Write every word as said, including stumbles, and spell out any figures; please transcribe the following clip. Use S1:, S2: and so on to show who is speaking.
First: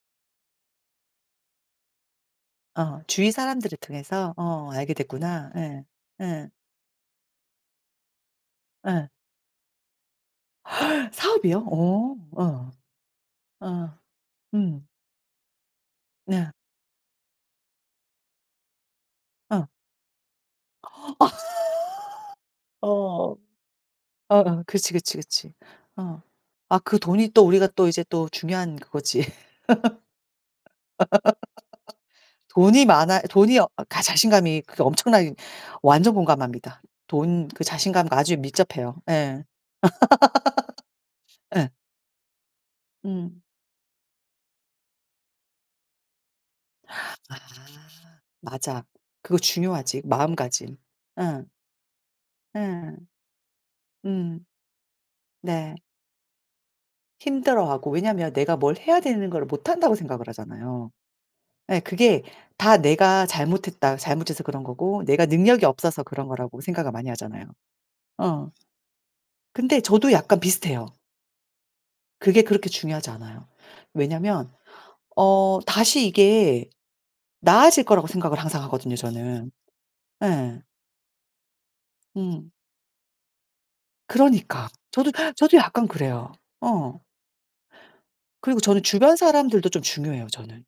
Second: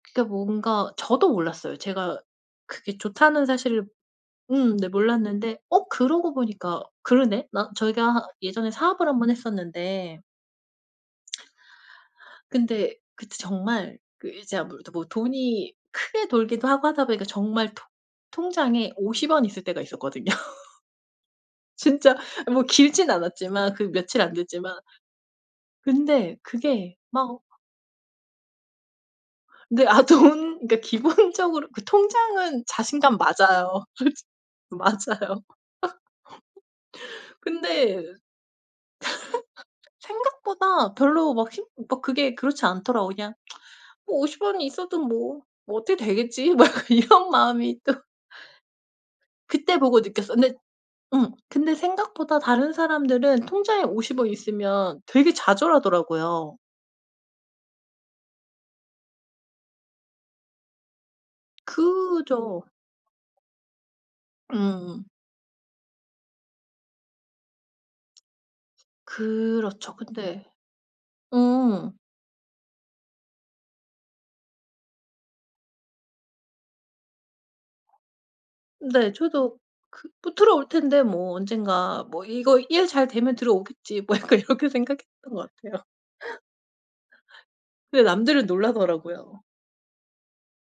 S1: 진짜 뭔가 저도 몰랐어요. 제가 그게
S2: 어 주위
S1: 좋다는
S2: 사람들을
S1: 사실을
S2: 통해서 어
S1: 음 네
S2: 알게 됐구나.
S1: 몰랐는데
S2: 예.
S1: 어 그러고
S2: 예.
S1: 보니까 그러네 나 저희가 예전에 사업을
S2: 예.
S1: 한 번 했었는데
S2: 사업이요? 어. 어.
S1: 근데 그때
S2: 어.
S1: 정말 그
S2: 음.
S1: [unintelligible] 뭐 돈이 크게
S2: 네.
S1: 돌기도 하고 하다 보니까 정말 통 통장에 오십 원 있을
S2: 어.
S1: 때가 있었거든요. 진짜 뭐 길진
S2: 어.
S1: 않았지만 그 며칠 안
S2: 어아
S1: 됐지만
S2: 그치, 그치, 그치. 어.
S1: 근데
S2: 아
S1: 그게
S2: 그 돈이
S1: 막
S2: 또 우리가 또 이제 또 중요한 그거지.
S1: 네 아 돈 그러니까 기본적으로 그 통장은
S2: 돈이
S1: 자신감
S2: 많아 돈이 어
S1: 맞아요.
S2: 가 자신감이 그
S1: 맞아.
S2: 엄청나게
S1: 맞아요.
S2: 완전 공감합니다.
S1: 근데
S2: 돈 그 자신감과 아주 밀접해요. 예.
S1: 생각보다 별로 막 힘
S2: 예.
S1: 막 그게 그렇지 않더라고요. 그냥
S2: 음.
S1: 뭐 오십 원이 있어도 뭐, 뭐 어떻게 되겠지 막 이런
S2: 아
S1: 마음이 또
S2: 맞아. 그거
S1: 그때 보고
S2: 중요하지,
S1: 느꼈어요. 근데
S2: 마음가짐.
S1: 음
S2: 예.
S1: 근데 생각보다 다른
S2: 예.
S1: 사람들은 통장에 오십 원
S2: 음.
S1: 있으면 되게
S2: 네.
S1: 좌절하더라고요.
S2: 힘들어하고 왜냐면 내가 뭘 해야 되는 거를 못한다고 생각을 하잖아요. 예 그게
S1: 그죠.
S2: 다 내가 잘못했다 잘못해서 그런 거고
S1: 음.
S2: 내가 능력이 없어서 그런 거라고 생각을 많이 하잖아요. 어. 근데
S1: 그렇죠.
S2: 저도 약간
S1: 근데
S2: 비슷해요.
S1: 음.
S2: 그게 그렇게 중요하지 않아요. 왜냐면 어 다시 이게 나아질 거라고 생각을 항상 하거든요,
S1: 네
S2: 저는.
S1: 저도 그 '뭐
S2: 예.
S1: 들어올 텐데 뭐 언젠가 뭐
S2: 음.
S1: 이거 일 잘 되면 들어오겠지.' 뭐 약간
S2: 그러니까.
S1: 이렇게
S2: 저도
S1: 생각했던 것
S2: 저도
S1: 같아요.
S2: 약간 그래요. 어.
S1: 근데 남들은
S2: 그리고 저는 주변
S1: 놀라더라고요.
S2: 사람들도 좀 중요해요, 저는.